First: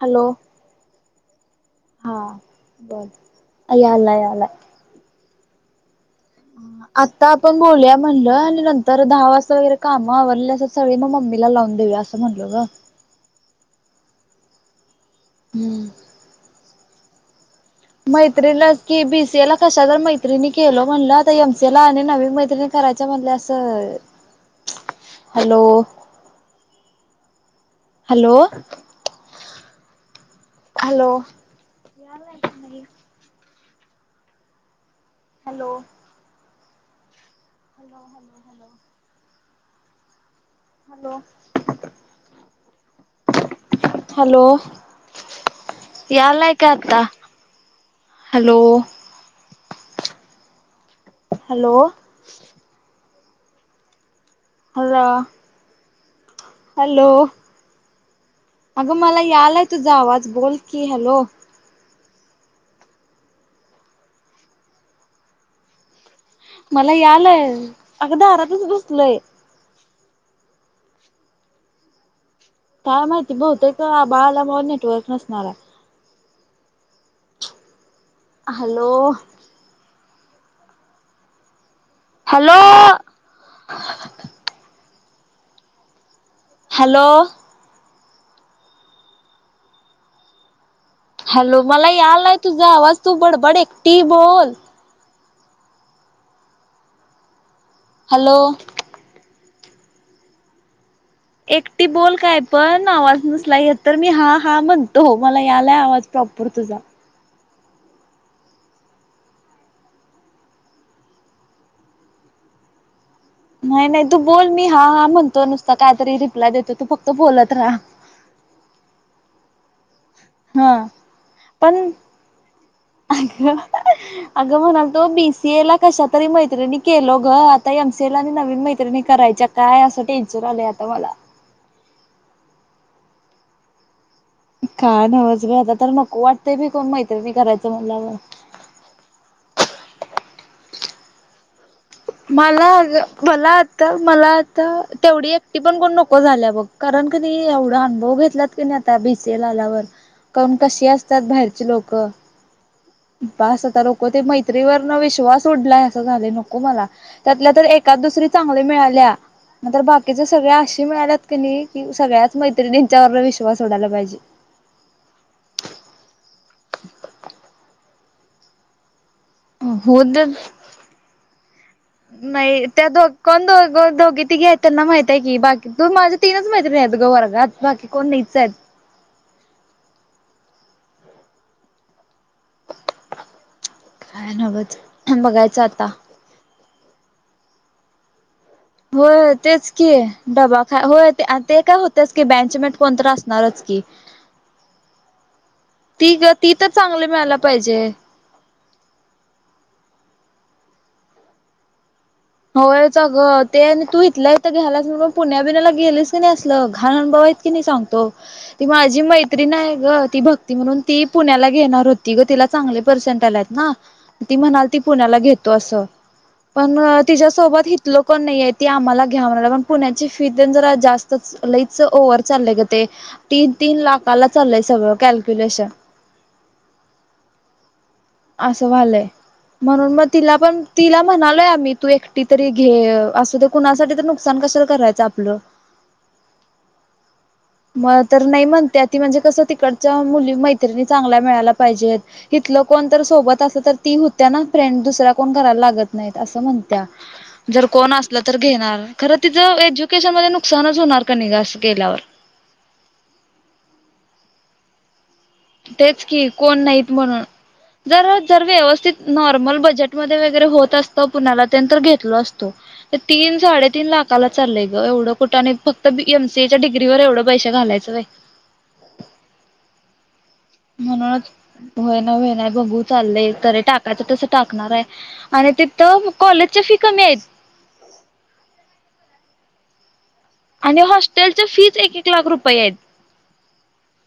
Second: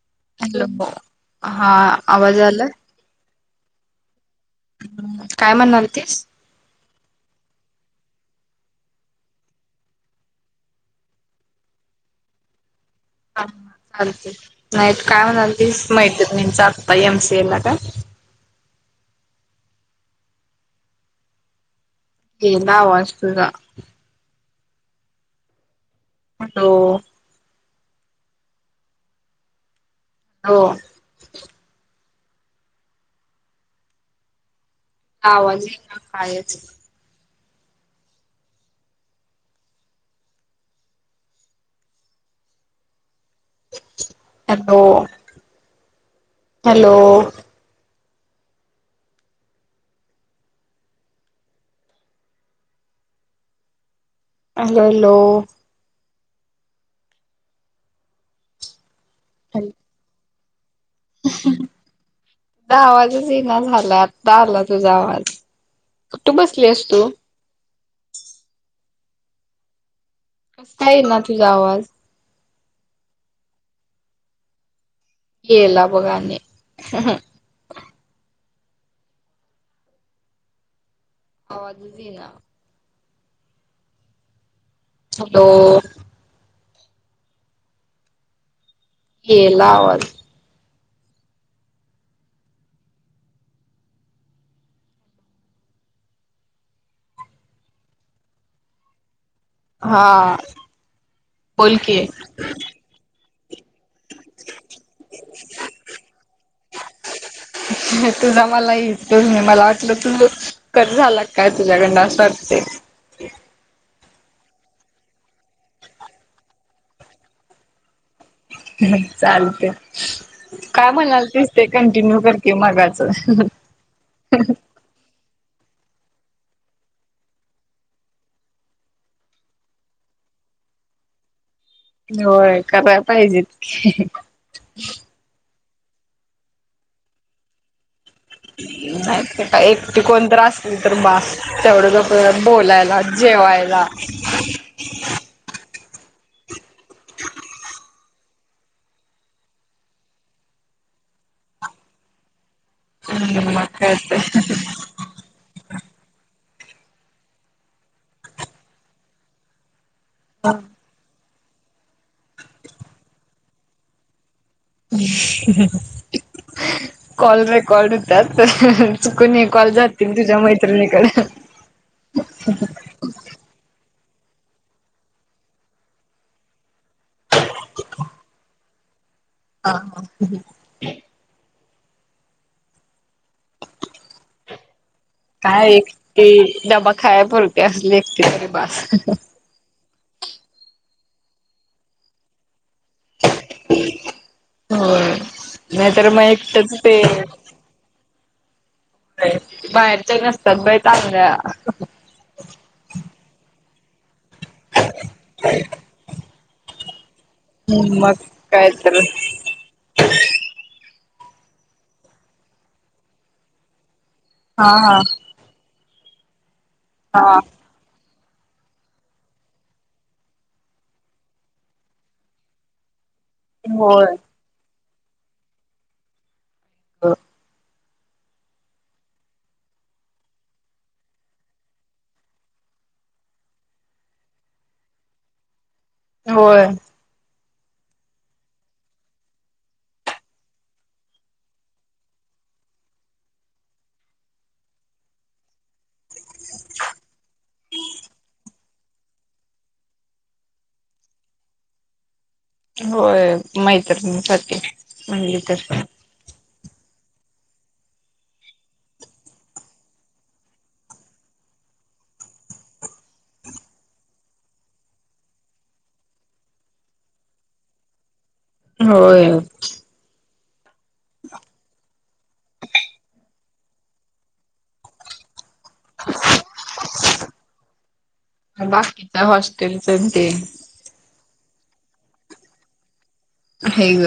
Hello. Hello हा हा, आवाज आलाय बोल. याला यालाय. हं. काय म्हणणार होतीस? आता आपण बोलूया म्हणलं. आणि नंतर दहा वाजता वगैरे काम आवरल्यासच सगळी. मग मम्मीला लावून देऊया, असं म्हणलो ग. हा चालते. नाही काय म्हणालतीस, हम्म मैत्रिणींच. आता एम सी ए ला का? मैत्रीणलच की, बी सी एला कशाला, मैत्रिणी केलो म्हणलं. आता एम सी एला आ नवी मैत्रिणी गेला करायच्या आवाज म्हणल तुझा असं. हॅलो. हॅलो. हॅलो. हो. हॅलो. यालाय का नाही? आवाज हॅलो इना कायच. Hello, hello, hello. Hello. [inaudible] Hello. यालाय का हॅलो आता? Hello. Hello. Hello, hello. Hello. अगं मला यालाय तुझा आवाज. बोल की. हॅलो. हॅलो. आवाजच ईना झाला. आता आला तुझा आवाज. कुठं बसलीस मला तू यालाय. अगं दारातच बसलय. कसा काय इना तुझा, आवाज? काय माहिती. बहुतेक अ आभाळ आल्यामुळ, नेटवर्क नस गेला बघ आणि. [unintelligible] हॅलो. आवाजच ईना. हॅलो. हॅलो. हॅलो. गेला आवाज. हॅलो. मला यालाय तुझा आवाज. तू बडबड, एकटी बोल. हॅलो. हा. एकटी बोल काय पण. आवाज नसला येत तर मी हा, हा म्हणतो. मला यालाय आवाज प्रॉपर तुझा. तूझा मला येतो. मला वाटलं तु कट झाला काय, तुझ्याकडंन? अस वाटतय. नाही, नाही. तू बोल. मी हा, हा म्हणतो नुसतं. काय तरी रिप्लाय देतो. तू फक्त बोलत राहा. हं, चालतय. हा काय म्हणालतीस ते पण कंटिन्यू कर की मगाचं अगं म्हणाल तो बीसी ए ला कश तरी मैत्रिणी केलो ग आता एमसीएल आणि नवीन मैत्रिणी करायच्या काय असं टेन्शन आलंय आता मला होय करायला पाहिजे की का नवज बे आता तर नको वाटत बी कोण मैत्रिणी करायचं म्हणल्यावर नाही का एकटी कोणत असली तरी बास तेवढं ज मला मला आता मला तर तेवढी एकटी पण कोण नको झाल्या बघ कारण क त एवढा अनुभव घेतलात. नाही आता बीसीएला आल्यावर कारण कशी असतात बाहेरचे लोकं बस मग आता काय नको ते तर मैत्रीवर पूण विश्वास उडलाय असं झाले नको मला त्यातल्या तर एकाच दुसरी चांगल्या मिळाल्या. मंतर बाकीचे सगळे अे मिळाल्यात क नाही कि सगळ्याच मैत्रिणींच्यावर विश्वास उडायला पाहिजे. कॉल रेकॉर्ड होतात. चुकन हे कॉल जातील तुझ्या मैत्रिणीकडे ह [unintelligible] नाही त्या दो कोण दोघ दोघे तिघे आहेत त्यांना माहित आहे की बाकी तू माझ्या तीनच मैत्रीणी आहेत ग वर्गात बाकी कोण नाहीच आहेत. हा हा ह. काय [unintelligible] काय आता एक ते डब्बा खाय पुरती असली एक ते होय तेच की डब्बा खा हो ते काय होतेच की बँचमेट असणारच की होय नाहीतर मग ती तर एकटच चांगली ते मिळा. पाहिजे. बाहेरच्याही नसतात बाई चांगल्या होय च गं ते आणि तू इथ इथं घ्यायलास पुण्या बिनाला गेलीस की नाही असलं घाण अनुभव आहेत बाबा की नाही सांगतो मग ती काय तर माझी मै नाही ग ती भक्ती म्हणून ती पुण्याला घेणार होती ग तिला चांगले पर्सेंट आलात ना. ती म्हणाल हा ती हा पुण्याला घेतो असं पण हा तिच्यासोबत हि. लोकण नाहीय ती आम्हाला घ्या म्हणा पण पुण्याची फिसच जरा जास्त लईच ओव्हर चालय ग ते. तीन तीन होय लाखाला चाललंय सगळं कॅल्क्युलेशन. हा अससं व्हायलय. म्हणून मग तिला पण तिला म्हणालोय आम्ही तू एकटी तरी घे अस. कुणासाठी तर नुकसान कसं करायचं आपलं. होय. मग तर नाही म्हणते ती म्हणजे कसं तिकडच्या मुली मैत्रिणी चांगल्या मिळायला पाहिजेत. इथ कोण तर सोबत असत तर ती होत्या ना फ्रेंड दुसऱ्या कोण करायला लागत. नाही असं म्हणत्या जर कोण असल तर घेणार. खरं तिचं एज्युकेशन मध्ये नुकसानच होणार का असं केल्यावर. होय मैत्रीसाठी म्हणजे तेच कि कोण नाहीत म्हणून जर जर व्यवस्थित नॉर्मल बजेटमध्ये वगैरे होत असतं पुण्याला त्यांत घेतल असतो. ते तीन साडेतीीन लाखाला चाललंय ग एवढं कुठाने फक्त बी एमसी एच्या डिग्री ववर एवढं पैसे घालायचंय. हो म्हणत. होय ना होय ना बघू चाललंय त टाकायचं तस टाकणार आहे आणि ते तर कॉलेजच्या फी कमी आहेत. बाकी तर हॉस्टेल समती. आणि हॉस्टेलच्या फीज एक एक लाख रुपये आहेत. हग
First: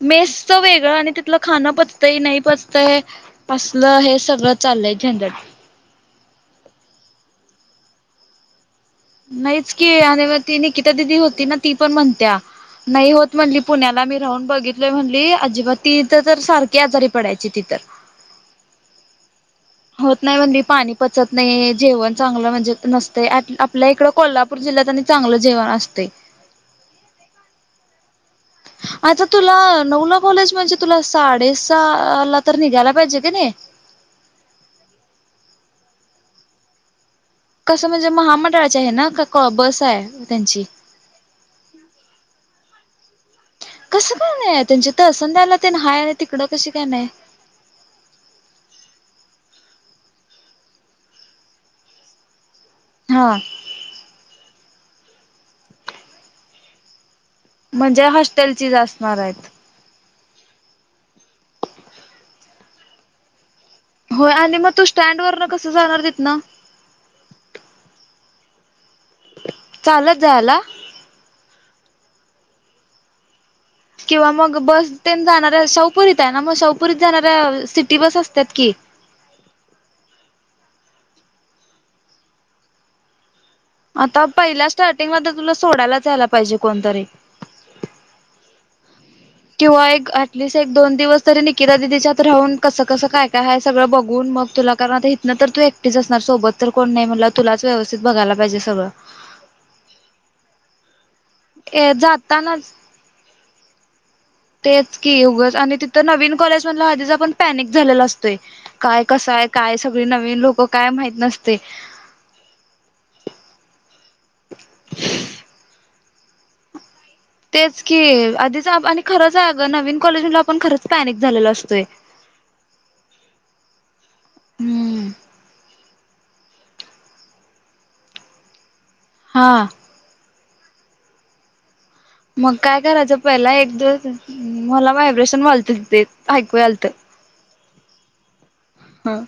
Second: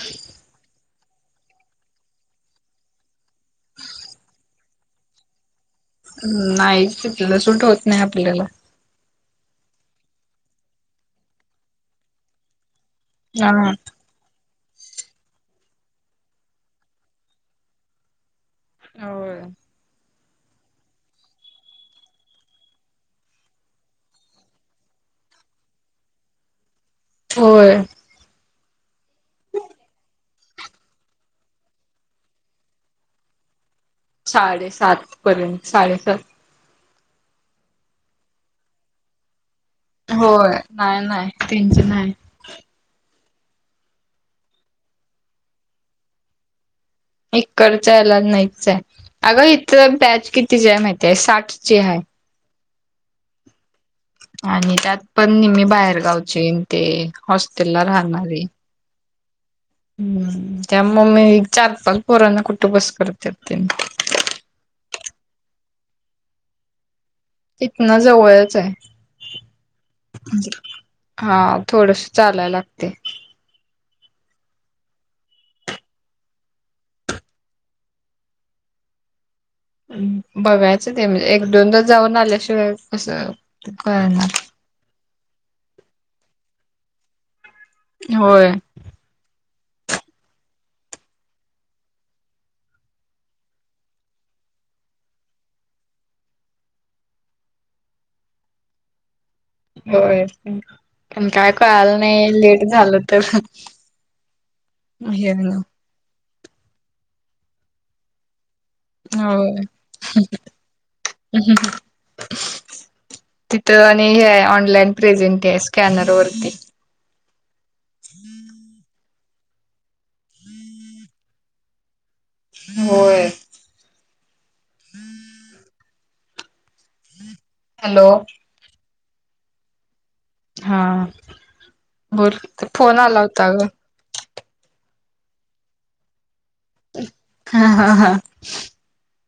मेसचं वेगळं आणि तिलं खांन पचतंय नाही पचतंय. असलं हे सगळं चालय झंझट. नाही तथलं सुट होत नाही आपल्याला. नाहीच की आणि मग ती निकिता दिदी होती ना ती पण म्हणत्या नाही होत म्हणली हा पुण्याला मी राहून बघित. त म्हणली अजिबात तीिथ तर सारखी आजारी पडायची तिथ. हो. होत नाही म्हणी पाणी पचत नाही जेवण चांगलं म्हणजे नसतं आपल्या इकडं कोला पूर जिल्ह्यात आणि चांगलं जेवण असते. होय. आता तुला नऊला कॉलेज म्हणजे तुला साडेस ला तर निघायला पाहिजे का नाही. साडेसात पर्यंत साडेसात कसं म्हणजे महामंडळाचे आहे ना का बस. आहे होय त्यांची नाही नाही त्यांची नाही. कसं का नाही त्यांची तर असं द्या आला ते ना हाय आणि तिकडं कशी काय नाही. इकडच आहेला नाहीच आहे अगं इथ बॅच कितीची आहे माहिती आहे साठची आहे. हा. आणि त्यात पण नेहमी बाहेर गावचे ते. हॉस्टेलला म्हणजे राहणारी हॉस्टेल च असणार आहेत.. हम्म त्या मम्मी चार पाच पोरांना कुटुं बस करत त्यां. होय आणि मग तू स्टँड वर न कसं जाणार तथ ना. तिथन जवळच आहे. चालत जायला. हा थोडस चालायला लागते. किंवा मग बस ते जाणाऱ्या शाहूपुरीत आहे ना मग शाहूपुरीत जाणाऱ्या सिटी बस असतात की बघायचं ते म्हणजे एक दोनदा जाऊन आल्याशिवाय कसं आता कळणार पहिल्या स्टार्टिंग म तुला सोडायलाच यायला पाहिजे कोणतरी होय. किंवा एक ऍटलिस्ट एक दोन दिवस तरी निकिता दिदीच्यात राहून कसं कसं काय काय आहेय सगळं बघून मग तुला कारण आता इथनं तर तू एकक्टी असणार सोबत तर कोण नाही म्हणला तला व्यस्थित बघयला पाहिजे सगळं. होय पण काय ए कळालं नाही लेट जातानाच झालं तर. तेच हे कीग आणि तिथं नवीन कॉलेज मधलं आधीच आपण पॅनिक झालेला असतोय. काय कसं आहे होय काय सगळी नवीन लोक काय माहित नसते. तिथं आणि हे आहे ऑनलाइन प्रेझेंट स्कॅनर वरती. तेच की आधीच आणि खरंच अ नवीन कॉलेजला आपण खरच पॅनिक झालेला असतोय. होय हम्म. हॅलो. हां. हा. बोल मग ते काय फोन करायचं आला होता पहिला ग. एक दि मला व्हायब्रेशन वालतच ते ऐकू आलत. हा हा हा. हम.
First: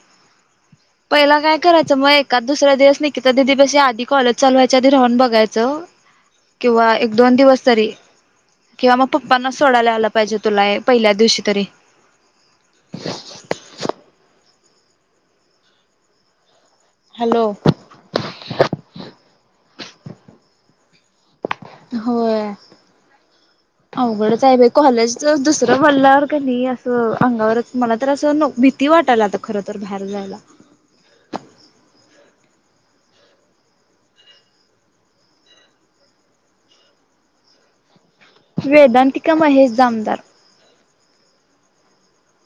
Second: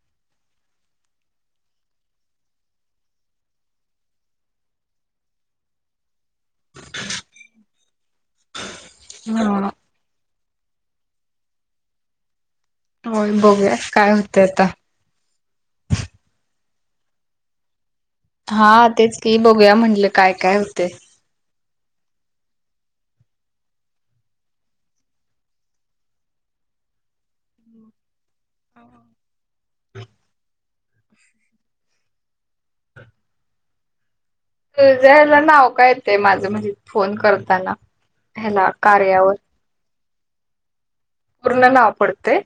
पहिला काय करायचं मग एकाद दुसरा्या दिवस निकिता तर दिदी बशी आधी कॉलेज चालवायच्या आधी राहून बघायचं किंवा एक दोन दिवस तरी किंवा मग पप्पना हा सोडायला आला पाहिजे तुला पहिल्या दिवशी तरी होय बघूया काय होत आता. हॅलो. हा तेच की बघूया म्हटले काय काय होते. होय. अवघडच आहे बा कॉलेज दुसरं बोलल्यावर का नाही असं अंगावरच मला तर असं नक भीती वाटायला आता खर तर बाहेर जायला तज ह्याला नाव काय येत माझं म्हणजे फोन करताना ह्याला वेदांतिका कार्यावर महेश दामदार पूर्णन आपडते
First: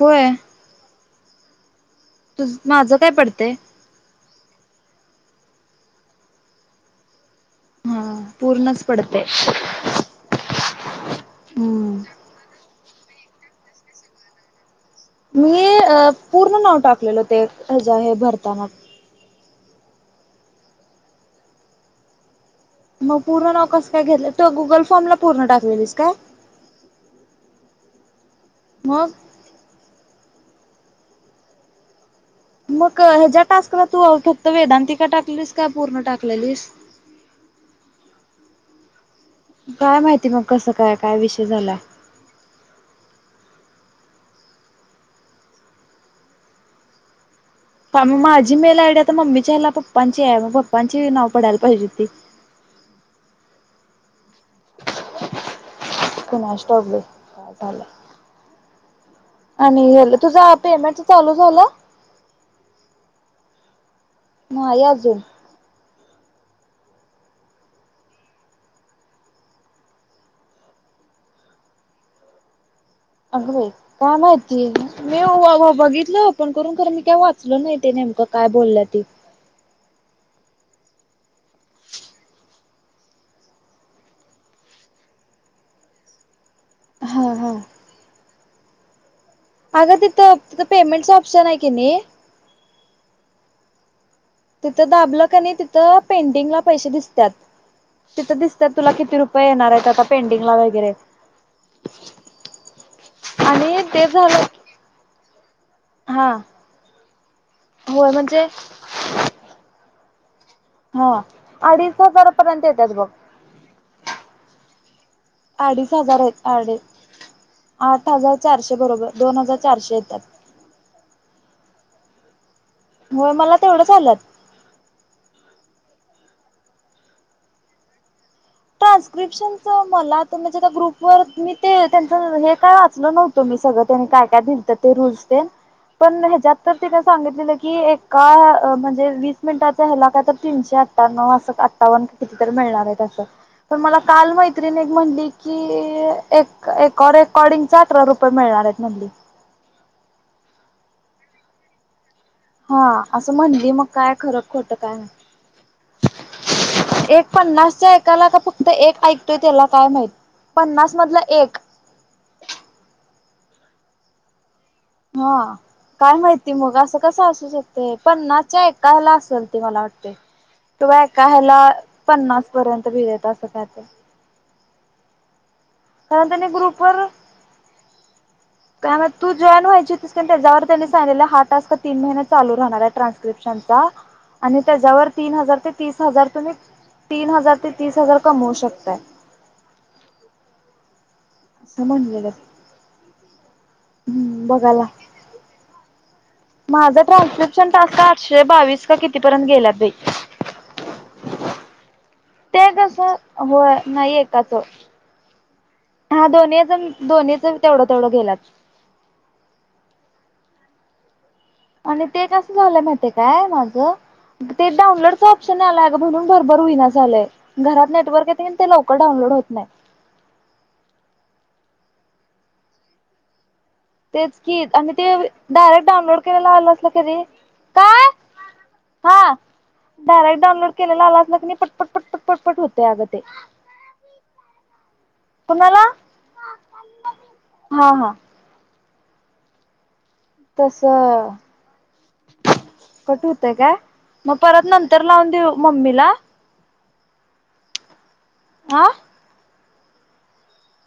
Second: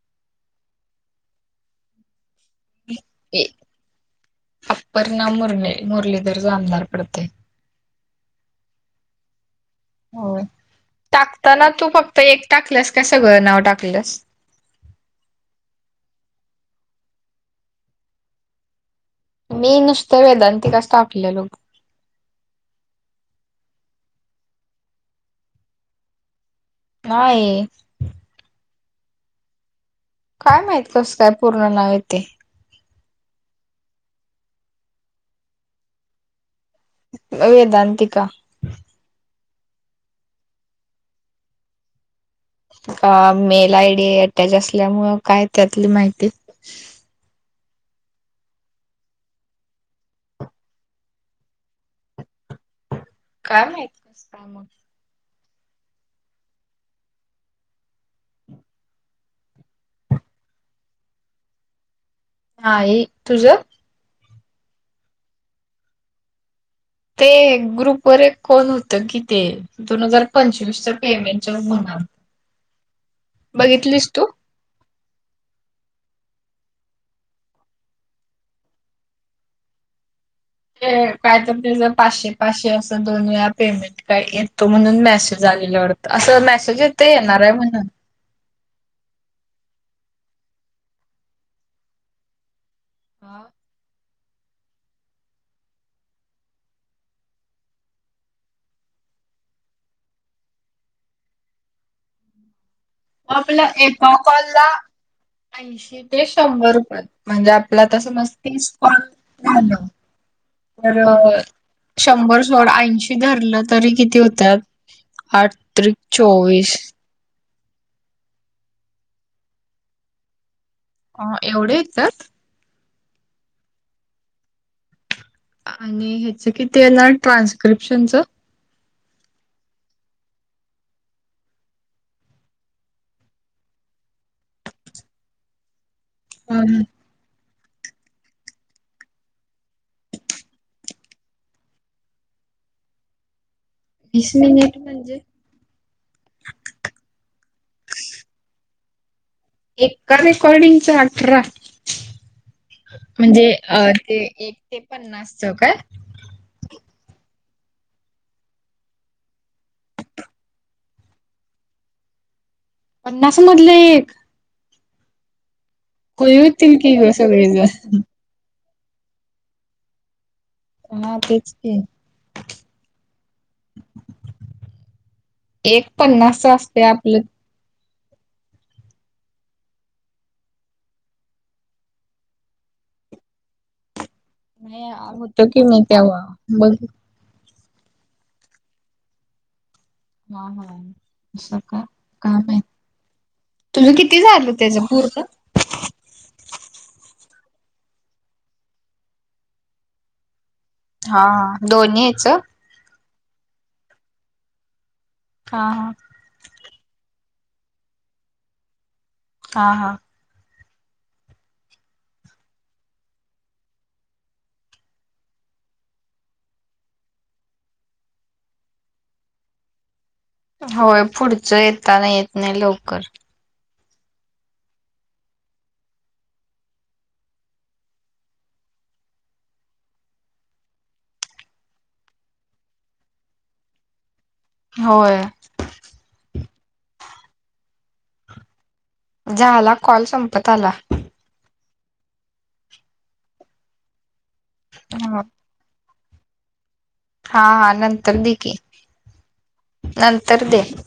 होय तु माझं काय पडतंय अप्पर ना मुरली मुरलीधर जा आमदार पडते हा पूर्णच पडते हो टाकताना तू हम्म. फक्त एक टाकलंस काय सगळं नाव टाकलंस मी पूर्ण नाव टाकलेल होते ह ज हे भरतानाट मी नुसत वेदांती कस टाकलेल लोक मग पूर्ण नाव कसं काय घेतलं तर गुगल फॉर्मला पूर्ण टाकवेलीस का हाय मग काय माहित कसं काय पूर्ण नाव ये तेे मग ह्याच्या्या टास्कला तू फक्त वेदांतिका टाकलीस का पूर्ण टाकलेलीस वेदांतिका काय माहिती मग कसं काय काय विषय झाला अ मेल आय डी अटॅच असल्या मुळे काय त्यातली माहिती ग माझी मेल आयडी आता मम्मीच्या हेला पप्पांची आहे मग पप्पांची नाव पडायला पाहिजे ती काय माहित कस काय मग कोनाश ठाऊक काय झालं आणि हेल तुझं पेमेंट चालू झालं हा तुझ नाही अजून ते ग्रुप वर कोण होतं कि ते दोन हजार पंचवीसच्या पेमेंट म्हणा अगरे बघितलीस काय तू माहत मी बघितलं आपण करून खरं मी काय वाचल नाही ते नेमकं काय बोललं ते काय तर तझ पाचशे पाचशे असं दोन वेळा पेमेंट काय येतो म्हणून मेसेज आलेला वाटतं असं मेसेज येत हा येणार आहे हा म्हणून अगं तिथं तिथं पेमेंटचं ऑप्शन आहे की नाही हा तिथं दाबल क आणि तिथं पेंटिंगला पैसे दिसतात तिथं दिसतात तुला किती रुपये येणार आहेत आता पेंडिंग ला वगैरे [inaudible] आप आपला आणि एक ते प झालं कॉलला ऐंशी ते हा शंभर पर्यंत म्हणजे आपला तर होय म्हणजे समजतीस झा तर हा अडीच शंभर हजारापर्यंत सोळा येतात बघ ऐंशी धरलं तरी किती होत्या आठ त्र अडीच हजार आहेत चोवीस अडी आठ हजार चारशे बरोबर दोन हजार चारशे येतात अ एवढे आहेतात मु मला तेवढं चालंत आणि ह्याच किती येणार ट्रान्स्क्रिप्शनचं ट्रान्स्क्रिप्शनच मला त त्या ग्रुप वर मी ते त्यांचं हे काय वाचलं नव्हत तुम्ही सगळं त्यांनी काय काय दित ते रूल्सन पण ह्याच्यात तर सांगितलं की एका म्हणजे वीस मिनिटाचा हला काय तर तीनशे अठ्ठ्या्व असं अठ्ठावन मिळणार पण मला वीस काल मैत मिनिट म्हणजे म्ह कि एकर एकॉर्डिंग चार अरा रुपये मिळणार आहेत मधली एका रेकॉर्डिंगचा अठरा. हा असं म्हणजे म्हणली अ मग काय ते खरं एक खोटं ते काय नाही पन्नासच काय? [unintelligible] एक पन्नासच्या ऐकायला का फक्त एक ऐकतोय त्याला काय माहित पन्नास मधलं एक पन्नासा मधलं एक हा काय खुळी माहिती होतील मग की असं ग कसं असू सगळेजण शकते पण्नाचा एक कायला असेल ते मला वाटते. तुव्हा हा एका तेच ह्याला की पन्नास पर्यंत भि देत असं कात एक कारण पन्नास असते आपलं. ह. काय मग तू जॉईन व्हायची तस त्याच्यावर त्यांनी सांगलेला हा टास्क तीन महिने चालू राहणार आहे ट्रान्स्क्रिप्शनचा आणि नाही त्याच्यावर तीन होत हजार की ते नाही तीस तेव्हा हजार तुम्. बघ तीन हजार ते तीस हजार कमवऊ शकतय. हा हा अस का असं म्हणलेलं काम आहे. तुझं किती हम्म झालं त्याच पूरत माझा ट्रान्स्क्रिप्शन टास्का आठशे बावीस का कितीपर्यंत गेलात भाई हा दोन्हीच ते कसं हो नाहीयकाचं. हा हा. हा दोनच दोनहीच तेवढं तेवढं गेलात. हां हां. आणि ते कसं झालंय माहिित काय माझं. ते डाऊनलोडचं ऑप्शन आलाय ग भरून भरभर होईना झालंय. घरात नेटवर्क येत की ते लवकर डऊनलोड होत नाही. होय पुढचं येताना येत नाही लवकर तेच कीत आणि ते डायरेक्ट डाउऊनलोड करायला आलं असल करी काय? हा. डायरेक्ट डाऊनलोड केलेला आला अस ना की नाही पटपट पटपट पटपट होते अगं ते होय. कोुणाला हा हा. झाला. कॉल संपत आला. तस कट होतय काय? मग परत नंतर लावून देऊ मम्मीला हा हा नंतर दे की हा नंतर दे.